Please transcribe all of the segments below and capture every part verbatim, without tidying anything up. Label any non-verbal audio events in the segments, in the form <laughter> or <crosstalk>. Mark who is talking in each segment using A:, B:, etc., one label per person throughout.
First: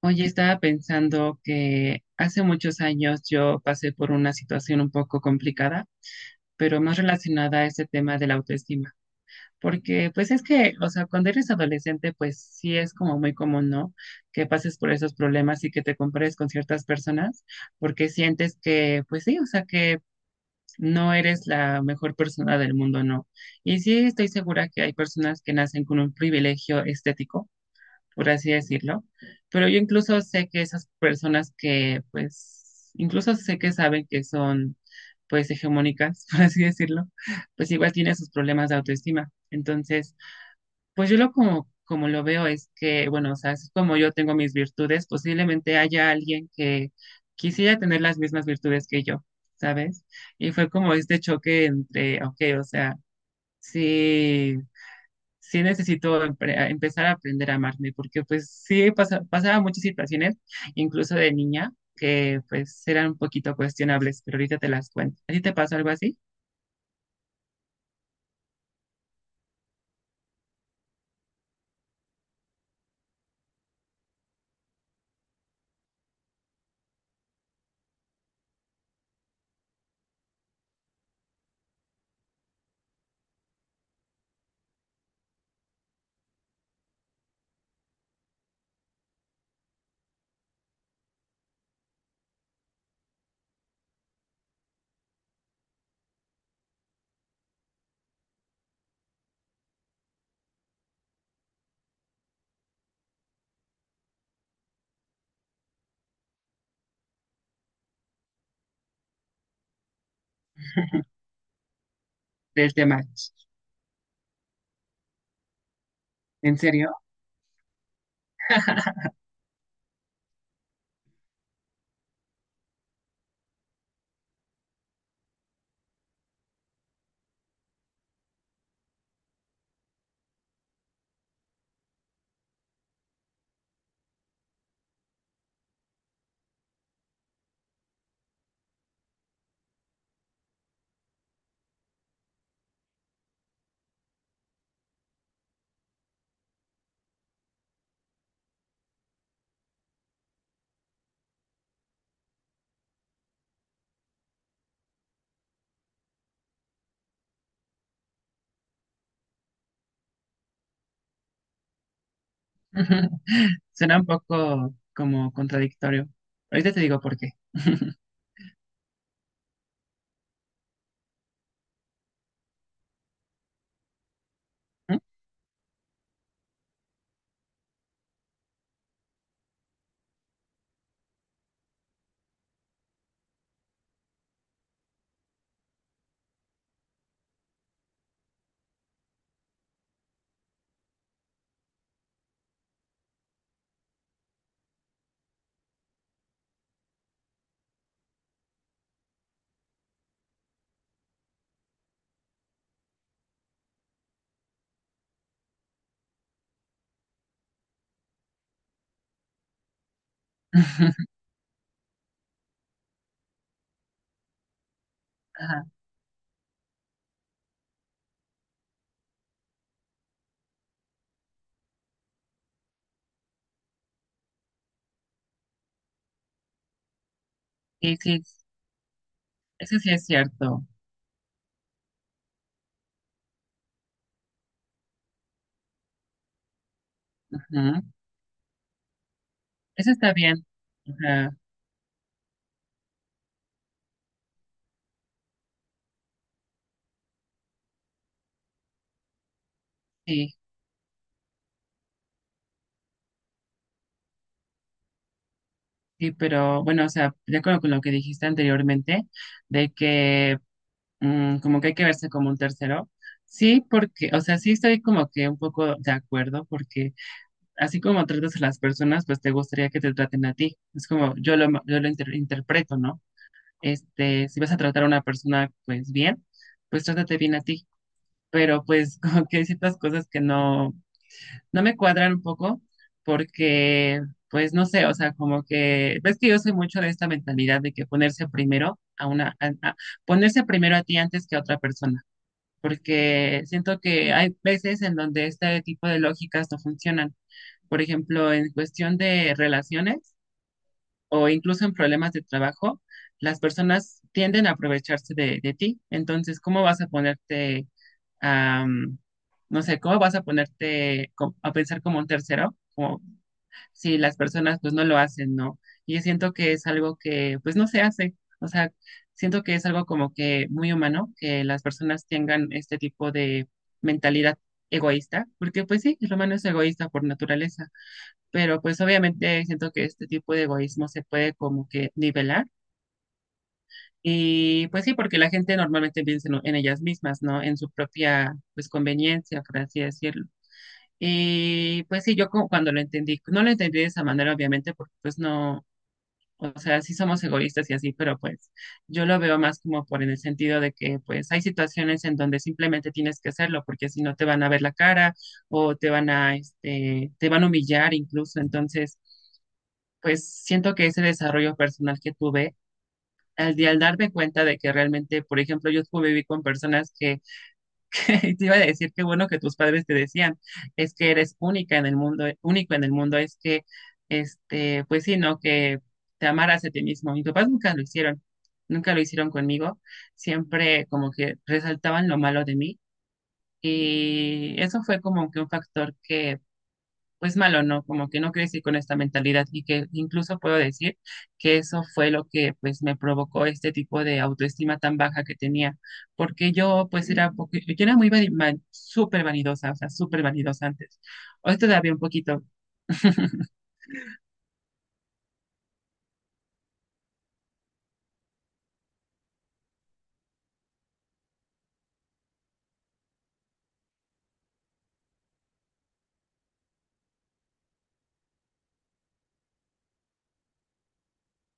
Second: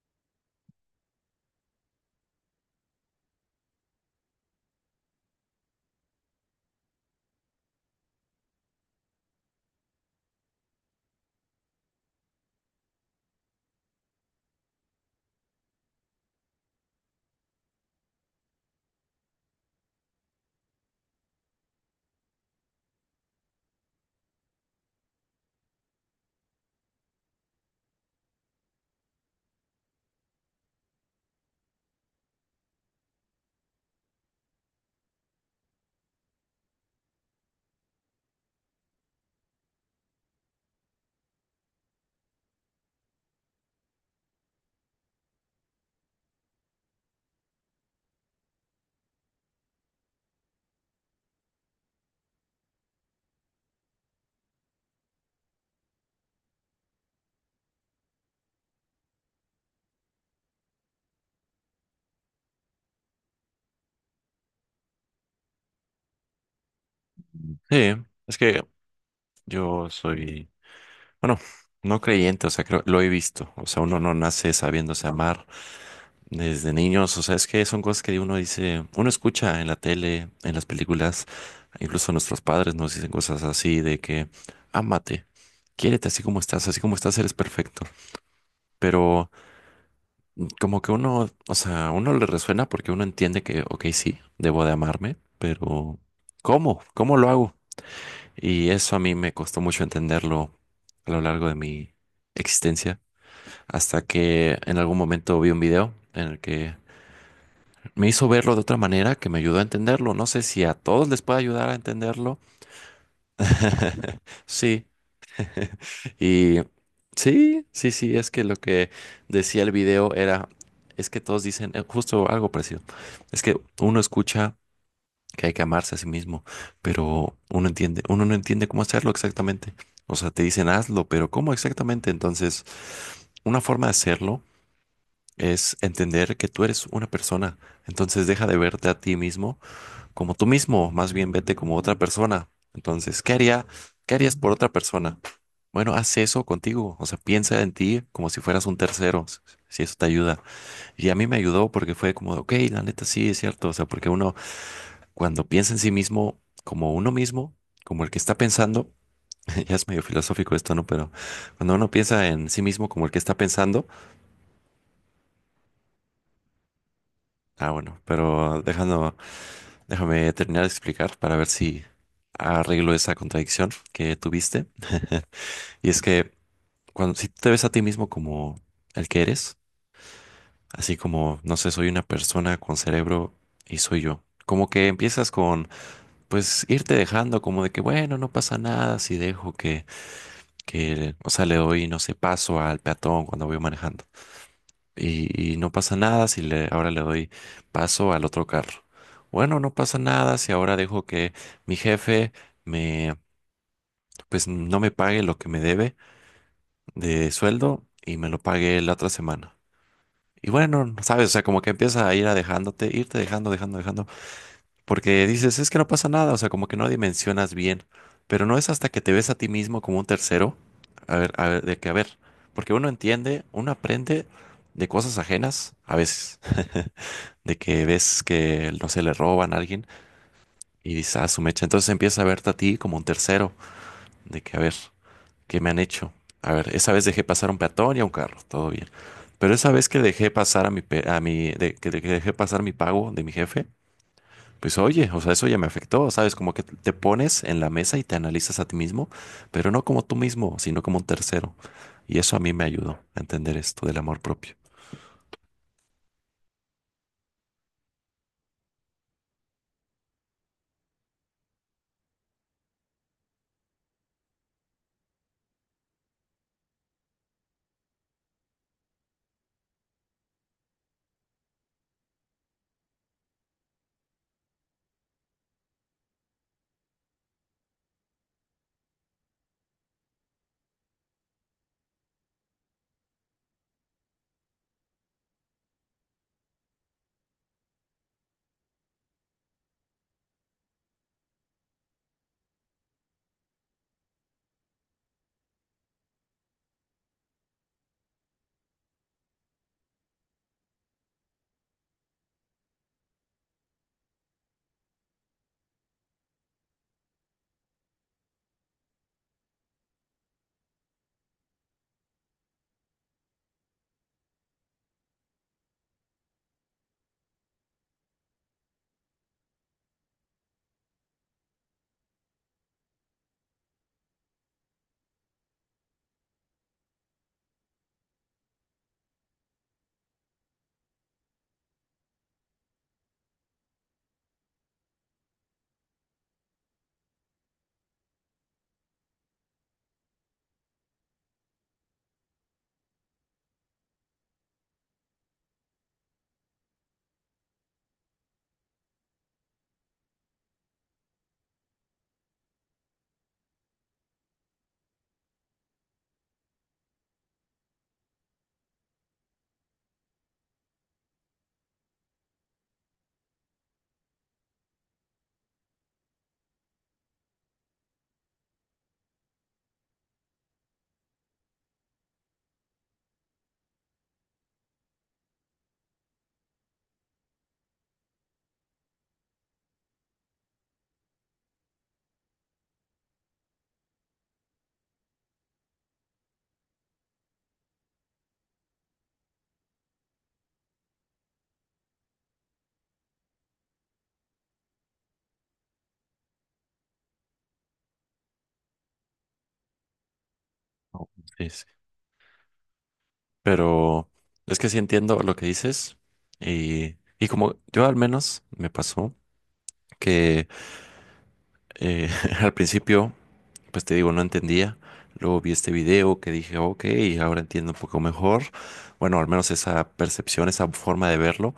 A: Oye, estaba pensando que hace muchos años yo pasé por una situación un poco complicada, pero más relacionada a este tema de la autoestima, porque pues es que, o sea, cuando eres adolescente, pues sí es como muy común, ¿no? Que pases por esos problemas y que te compares con ciertas personas, porque sientes que, pues sí, o sea, que no eres la mejor persona del mundo, ¿no? Y sí estoy segura que hay personas que nacen con un privilegio estético, por así decirlo. Pero yo incluso sé que esas personas que, pues, incluso sé que saben que son, pues, hegemónicas, <laughs> por así decirlo, pues igual tienen sus problemas de autoestima. Entonces, pues yo lo como, como lo veo es que, bueno, o sea, así como yo tengo mis virtudes, posiblemente haya alguien que quisiera tener las mismas virtudes que yo, ¿sabes? Y fue como este choque entre, ok, o sea, sí sí necesito empre- empezar a aprender a amarme, porque pues sí pasa- pasaba muchas situaciones, incluso de niña, que pues eran un poquito cuestionables, pero ahorita te las cuento. ¿A ti te pasó algo así?
B: Sí, es que yo soy, bueno, no creyente, o sea, creo, lo he visto, o sea, uno no nace sabiéndose amar desde niños. O sea, es que son cosas que uno dice, uno escucha en la tele, en las películas, incluso nuestros padres nos dicen cosas así de que, ámate, quiérete así como estás, así como estás eres perfecto, pero mm, como que uno, o sea, uno le resuena porque uno entiende que, ok, sí, debo de amarme, pero ¿cómo? ¿Cómo lo hago? Y eso a mí me costó mucho entenderlo a lo largo de mi existencia, hasta que en algún momento vi un video en el que me hizo verlo de otra manera que me ayudó a entenderlo. No sé si a todos les puede ayudar a entenderlo.
A: Del tema.
B: <laughs> Sí. Y
A: ¿En serio?
B: sí, sí, sí, es que lo que decía el video era, es que todos dicen eh, justo algo parecido. Es que uno escucha que hay que amarse a sí mismo, pero uno entiende, uno no entiende cómo hacerlo exactamente. O sea, te dicen hazlo, pero ¿cómo exactamente? Entonces, una forma de hacerlo es entender que tú eres una persona. Entonces, deja de verte a ti mismo como tú mismo, más bien vete como otra persona. Entonces, ¿qué haría, qué harías por otra persona? Bueno, haz eso contigo, o sea, piensa en ti como si fueras un tercero, si si eso te ayuda. Y a mí me ayudó porque fue como, de, ok, la neta sí, es cierto, o sea, porque uno cuando piensa en sí mismo como uno mismo, como el que está pensando, <laughs> ya es medio filosófico esto, ¿no? Pero cuando uno piensa en sí mismo como el que está
A: <laughs>
B: pensando,
A: Suena un poco como contradictorio. Ahorita te digo por qué.
B: ah, bueno, pero dejando, déjame terminar de explicar para ver si arreglo esa contradicción que tuviste.
A: <laughs>
B: Y es que cuando si tú te ves a ti mismo como el que eres, así como, no sé, soy una persona con cerebro y soy yo. Como que empiezas con, pues, irte dejando como de que, bueno, no pasa nada si dejo que que, o sea, le doy, no sé, paso al peatón cuando voy manejando. Y, y no pasa nada si le, ahora le doy paso al otro carro. Bueno, no pasa nada si ahora dejo que mi jefe me, pues no me pague lo que me debe de sueldo y me lo pague la otra semana. Y bueno, sabes, o sea, como que empieza a ir a dejándote, irte dejando, dejando, dejando. Porque dices,
A: Ajá.
B: es que no pasa nada, o sea, como que no dimensionas bien, pero no es hasta que te ves a ti mismo como un tercero, a ver, a ver, de que, a ver, porque uno entiende, uno aprende de cosas ajenas a veces, <laughs> de que
A: Sí,
B: ves
A: sí,
B: que, no se le roban a
A: eso
B: alguien
A: sí es cierto.
B: y dices, ah, su mecha, entonces empiezas a verte a ti como un tercero, de que, a ver, ¿qué me han hecho? A ver, esa vez dejé pasar a un
A: Ujú.
B: peatón y a un carro, todo bien, pero esa vez
A: Eso
B: que
A: está
B: dejé
A: bien.
B: pasar a mi, pe- a
A: Ajá,
B: mi, de- que dejé pasar mi pago de mi jefe, pues oye, o sea, eso ya me afectó, ¿sabes? Como que te pones en la mesa y te analizas a ti mismo, pero no como tú
A: sí,
B: mismo, sino como un tercero. Y eso a mí me ayudó a entender esto del amor propio.
A: sí, pero bueno, o sea, de acuerdo con lo que dijiste anteriormente, de que mm, como que hay que verse como un tercero. Sí, porque, o sea, sí estoy como que un poco de acuerdo, porque así como tratas a las personas, pues te gustaría que te traten a ti. Es como yo lo, yo lo inter- interpreto, ¿no? Este, si vas a tratar a una persona, pues bien, pues trátate bien a ti. Pero pues <laughs> como que hay ciertas cosas que no, no me cuadran un poco, porque, pues no sé, o sea, como que, ves que yo soy mucho de esta mentalidad de que ponerse primero a una, a- a- ponerse primero a ti antes que a otra persona porque siento que hay veces en donde este tipo de lógicas no funcionan. Por ejemplo, en cuestión de relaciones o incluso en problemas de trabajo, las personas tienden a aprovecharse de, de ti. Entonces, ¿cómo vas a ponerte a, mm, no sé, cómo vas a ponerte co- a pensar como un tercero, como si las personas pues no lo hacen, ¿no? Y yo siento que es algo que pues no se hace, o sea, siento que es algo como que muy humano, que las personas tengan este tipo de mentalidad egoísta, porque pues sí, el humano es egoísta por naturaleza, pero pues obviamente siento que este tipo de egoísmo se puede como que nivelar. Y pues sí, porque la gente normalmente piensa en, en ellas mismas, ¿no? En su propia, pues, conveniencia, por así decirlo. Y pues sí, yo como cuando lo entendí, no lo entendí de esa manera, obviamente, porque pues no, o sea, sí somos egoístas y así, pero pues yo lo veo más como por en el sentido de que pues hay situaciones en donde simplemente tienes que hacerlo porque si no te van a ver la cara o te van a, este, te van a humillar incluso. Entonces, pues siento que ese desarrollo personal que tuve, al, de- al darme cuenta de que realmente, por ejemplo, yo conviví con personas que <laughs> te iba a decir que bueno que tus padres te decían, es que eres única en el mundo, único en el mundo, es que, este, pues sí, ¿no? Que te amaras a ti mismo. Mis papás nunca lo hicieron, nunca lo hicieron conmigo, siempre como que resaltaban lo malo de mí y eso fue como que un factor que pues malo, ¿no? Como que no crecí con esta mentalidad y que incluso puedo decir que eso fue lo que pues me provocó este tipo de autoestima tan baja que tenía, porque yo pues era, un poqu- yo era muy vani- van- súper vanidosa, o sea, súper vanidosa antes.
B: Oh, sí,
A: Hoy
B: sí.
A: todavía un poquito.
B: Pero es que sí entiendo lo que dices y, y como yo al menos me pasó que Eh, <laughs> al principio, pues te digo, no entendía. Luego vi este video que dije, ok, ahora entiendo un poco mejor. Bueno, al menos esa percepción, esa forma de verlo,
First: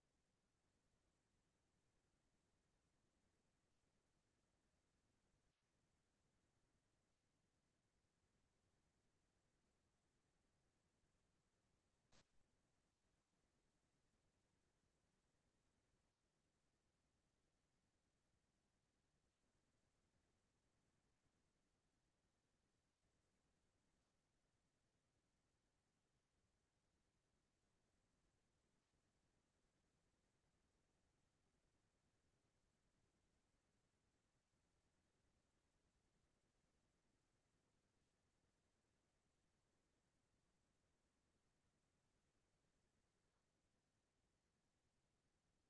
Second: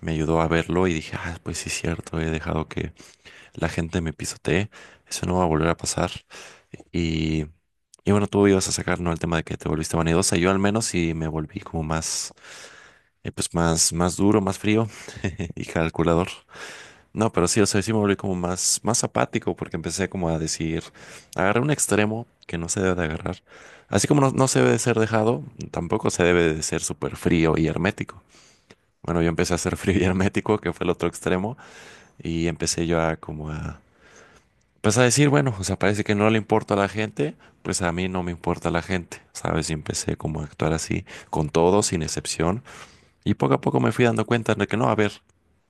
B: me ayudó a verlo y dije, ah, pues sí es cierto, he dejado que la gente me pisotee. Eso no va a volver a pasar. Y, y bueno, tú ibas a sacar, ¿no? El tema de que te volviste vanidosa. Yo al menos sí me volví como más, eh, pues más, más duro, más frío <laughs> y calculador. No, pero sí, o sea, sí me volví como más, más apático porque empecé como a decir, agarré un extremo que no se debe de agarrar. Así como no, no se debe de ser dejado, tampoco se debe de ser súper frío y hermético. Bueno, yo empecé a ser <laughs> frío y hermético, que fue el otro extremo, y empecé yo a como a, pues a decir, bueno, o sea, parece que no le importa a la gente, pues a mí no me importa la gente, ¿sabes? Y empecé como a actuar así con todo, sin excepción. Y poco a poco me fui dando cuenta de que no, a ver,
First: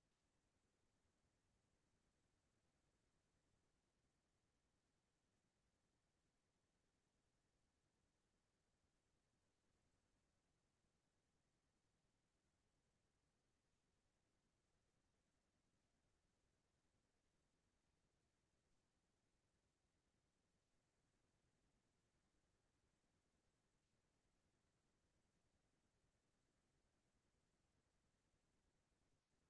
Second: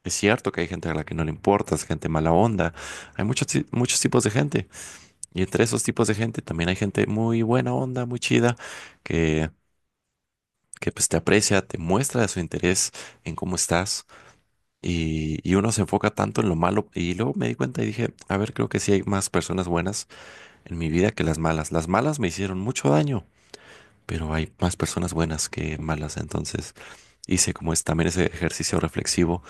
B: es cierto que hay gente a la que no le importas, gente mala onda, hay muchos, ti- muchos tipos de gente. Y entre esos tipos de gente también hay gente muy buena onda, muy chida, que, que pues te aprecia, te muestra su interés en cómo estás. Y, y uno se enfoca tanto en lo malo. Y luego me di cuenta y dije, a ver, creo que sí hay más personas buenas en mi vida que las malas. Las malas me hicieron mucho daño, pero hay más personas buenas que malas. Entonces hice como es también ese ejercicio reflexivo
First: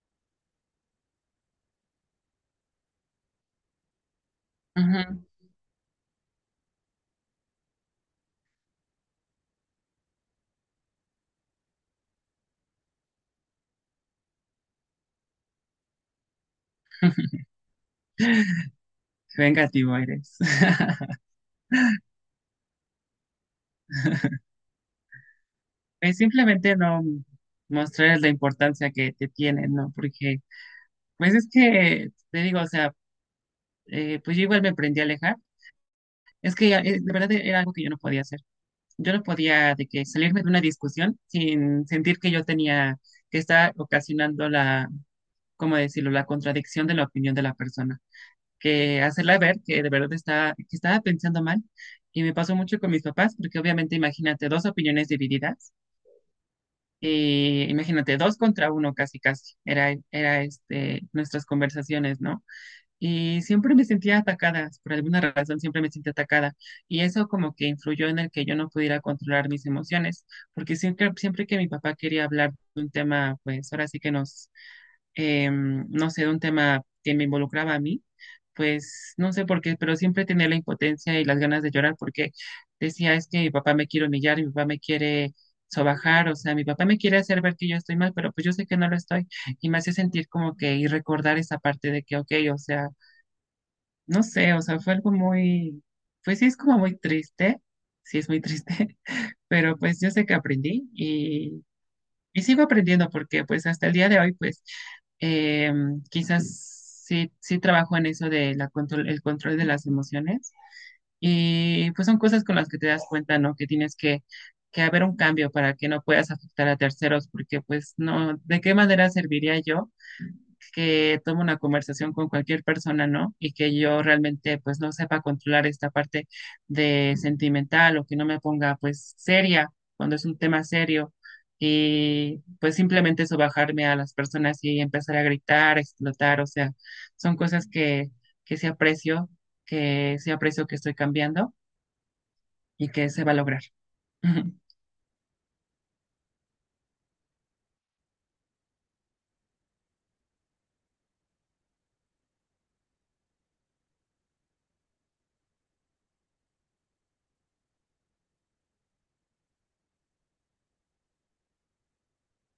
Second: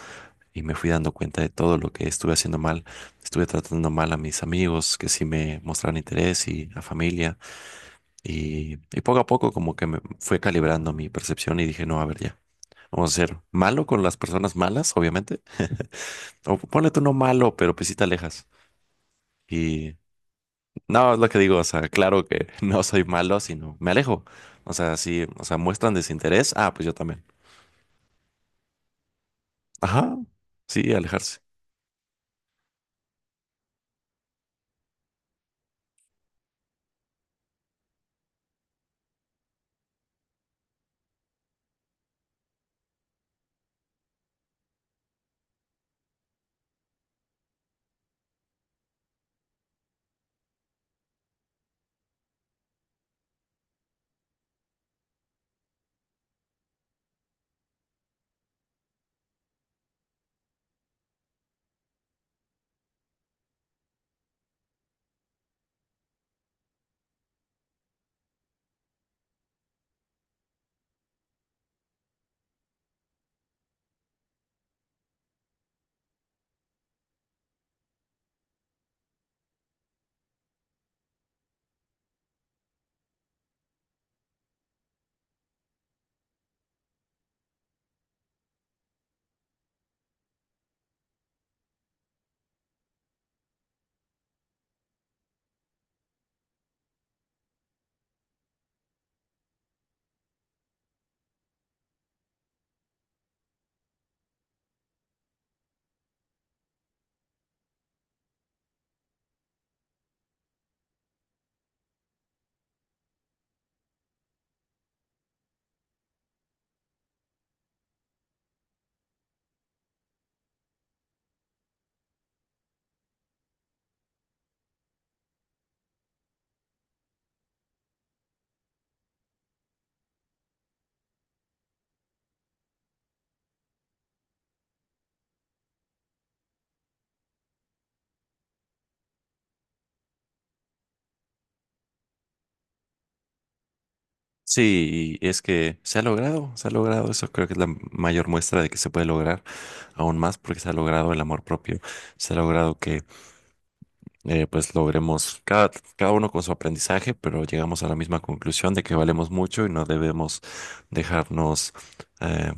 B: y me fui dando cuenta de todo lo que estuve haciendo mal. Estuve tratando mal a mis amigos que
A: Ujú.
B: sí me mostraron interés y a familia. Y, y poco a poco como que me fue calibrando mi percepción y dije, no, a ver ya. Vamos a ser malo con las personas malas, obviamente. O ponle tú no malo, pero pues sí te alejas. Y
A: Vengativo eres.
B: no,
A: <laughs>
B: es lo que digo, o sea, claro que <laughs> no soy malo, sino me alejo. O sea, sí, o sea, muestran
A: Pues
B: desinterés. Ah,
A: simplemente
B: pues yo
A: no
B: también.
A: mostrar la importancia que te tienen, ¿no?
B: Ajá,
A: Porque
B: sí,
A: pues
B: alejarse.
A: es que, te digo, o sea, eh, pues yo igual me aprendí a alejar. Es que eh, de verdad era algo que yo no podía hacer. Yo no podía de que salirme de una discusión sin sentir que yo tenía que estar ocasionando la, ¿cómo decirlo?, la contradicción de la opinión de la persona, que hacerla ver que de verdad está, que estaba pensando mal. Y me pasó mucho con mis papás, porque obviamente imagínate dos opiniones divididas, y imagínate dos contra uno casi casi, era, era este, nuestras conversaciones, ¿no? Y siempre me sentía atacada, por alguna razón siempre me sentía atacada. Y eso como que influyó en el que yo no pudiera controlar mis emociones, porque siempre, siempre que mi papá quería hablar de un tema, pues ahora sí que nos, em, no sé, de un tema que me involucraba a mí, pues no sé por qué, pero siempre tenía la impotencia y las ganas de llorar porque decía, es que mi papá me quiere humillar, mi papá me quiere sobajar, o sea, mi papá me quiere hacer ver que yo estoy mal, pero pues yo sé que no lo estoy y me hacía sentir como que y recordar esa parte de que, ok, o sea, no sé, o sea, fue algo muy, pues sí es como muy triste, sí es muy triste, <laughs> pero pues yo sé que aprendí y, y sigo aprendiendo porque pues hasta el día de hoy pues eh, quizás sí, sí trabajo en eso de la control, el control de las emociones y pues son cosas con las que te das cuenta, ¿no? Que tienes que, que haber un cambio para que no puedas afectar a terceros porque pues no, ¿de qué manera serviría yo? Que tome una conversación con cualquier persona, ¿no? Y que yo realmente pues no sepa controlar esta parte de sentimental o que no me ponga pues seria cuando es un tema serio y pues simplemente eso bajarme a las personas y empezar a gritar, a explotar, o sea, son cosas que, que sí aprecio, que sí aprecio que estoy cambiando y que se va a lograr. <laughs>
B: Sí, y es que se ha logrado, se ha logrado, eso creo que es la mayor muestra de que se puede lograr aún más porque se ha logrado el amor propio, se ha logrado que eh, pues logremos cada, cada uno con su aprendizaje, pero llegamos a la misma conclusión de que valemos mucho y no debemos dejarnos eh,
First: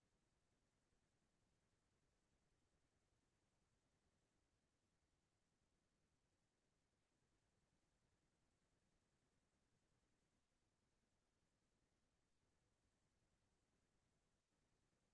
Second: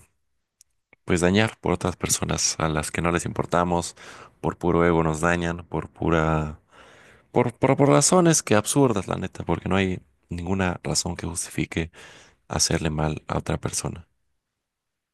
B: pues dañar por otras personas a las que no les importamos, por puro ego nos dañan, por pura, por, por, por razones que absurdas, la neta, porque no hay ninguna razón que justifique hacerle mal a otra persona.